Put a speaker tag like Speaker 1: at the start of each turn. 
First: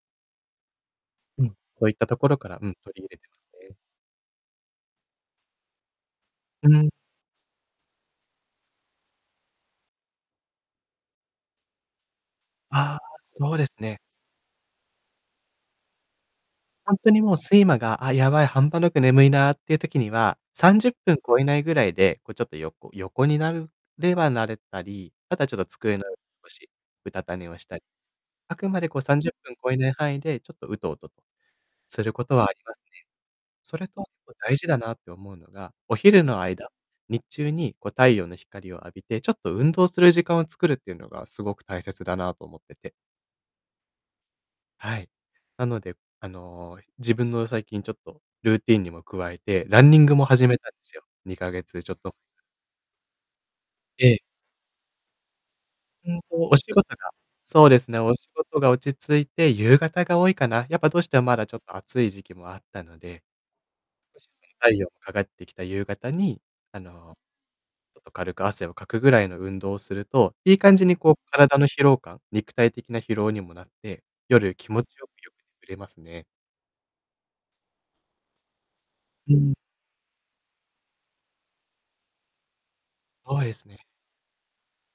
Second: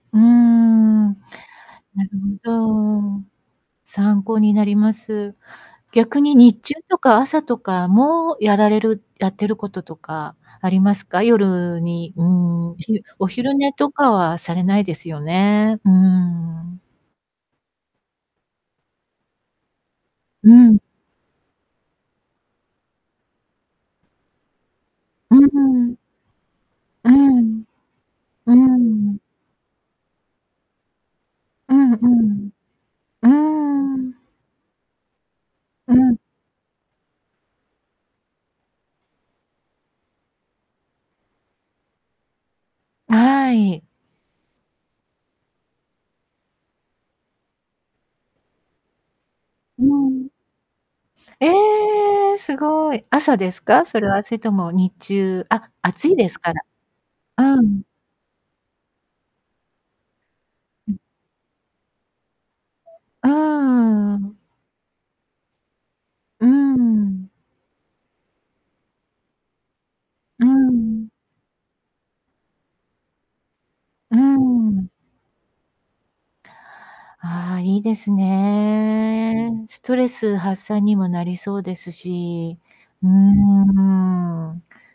Speaker 1: うーん。
Speaker 2: うん、そういっ
Speaker 1: な
Speaker 2: た
Speaker 1: る
Speaker 2: ところから、うん、取り入
Speaker 1: ほ
Speaker 2: れ
Speaker 1: ど。
Speaker 2: てますね。
Speaker 1: 参考になります。逆に日
Speaker 2: う
Speaker 1: 中
Speaker 2: ん。
Speaker 1: とか朝とかもやられるやってることとかありますか？夜に、うーん、
Speaker 2: ああ、
Speaker 1: お
Speaker 2: そ
Speaker 1: 昼
Speaker 2: うで
Speaker 1: 寝
Speaker 2: す
Speaker 1: と
Speaker 2: ね。
Speaker 1: かはされないですよね。うーん。
Speaker 2: ほんとにもう睡魔が「あ、やばい半端なく眠いな」っていう時には、
Speaker 1: う
Speaker 2: さん
Speaker 1: ん。
Speaker 2: じゅっぷん超えないぐらいで、こうちょっと横横になるではなれたり、
Speaker 1: う、
Speaker 2: あ
Speaker 1: う
Speaker 2: とはちょっと
Speaker 1: んうん
Speaker 2: 机の少し
Speaker 1: う
Speaker 2: うたた寝を
Speaker 1: ん。
Speaker 2: した
Speaker 1: うー
Speaker 2: あくまでこうさん
Speaker 1: ん。
Speaker 2: じゅっぷん超えない範囲でちょっとウトウト
Speaker 1: うんう
Speaker 2: することは
Speaker 1: ん。
Speaker 2: ありますね。
Speaker 1: う
Speaker 2: それ
Speaker 1: ー
Speaker 2: と
Speaker 1: ん。
Speaker 2: 大事だなって思うのが、
Speaker 1: う
Speaker 2: お
Speaker 1: ん。
Speaker 2: 昼の間日中にこう太陽の光を浴びて、ちょっと運動する時間を作るっていうのがすごく大切だなと思ってて
Speaker 1: はい。
Speaker 2: はい、なので、あの、自分の最近ちょっとルーティンにも加えて、ラ
Speaker 1: う
Speaker 2: ンニングも
Speaker 1: ん。
Speaker 2: 始めたんですよ、に
Speaker 1: え
Speaker 2: かげつちょっと
Speaker 1: え！凄い。朝ですか？それ
Speaker 2: ええ。
Speaker 1: は、それとも日中あ、暑
Speaker 2: う
Speaker 1: い
Speaker 2: んと、
Speaker 1: ですか
Speaker 2: お
Speaker 1: ら
Speaker 2: 仕事が
Speaker 1: う
Speaker 2: そうで
Speaker 1: ん。
Speaker 2: すね、お仕事が落ち着いて、夕方が多いかな、やっぱ
Speaker 1: うん。
Speaker 2: どうしてもまだちょっと暑い時期もあったので、
Speaker 1: うーん。
Speaker 2: 少し、その太陽がかがってきた夕方に、
Speaker 1: うーん、うん
Speaker 2: あの、
Speaker 1: うん。
Speaker 2: ちょっと軽く汗をかくぐらいの運動をすると、
Speaker 1: う
Speaker 2: いい
Speaker 1: ん、
Speaker 2: 感じに
Speaker 1: んん。
Speaker 2: こう体の疲労感肉体的な疲労にもなって、
Speaker 1: うん
Speaker 2: 夜
Speaker 1: う
Speaker 2: 気
Speaker 1: んう
Speaker 2: 持
Speaker 1: ん。
Speaker 2: ちよく、よく眠れますね。
Speaker 1: ああ、いいです
Speaker 2: うん。
Speaker 1: ね。ストレス発散にもなりそうですし、うー
Speaker 2: そうですね。
Speaker 1: ん。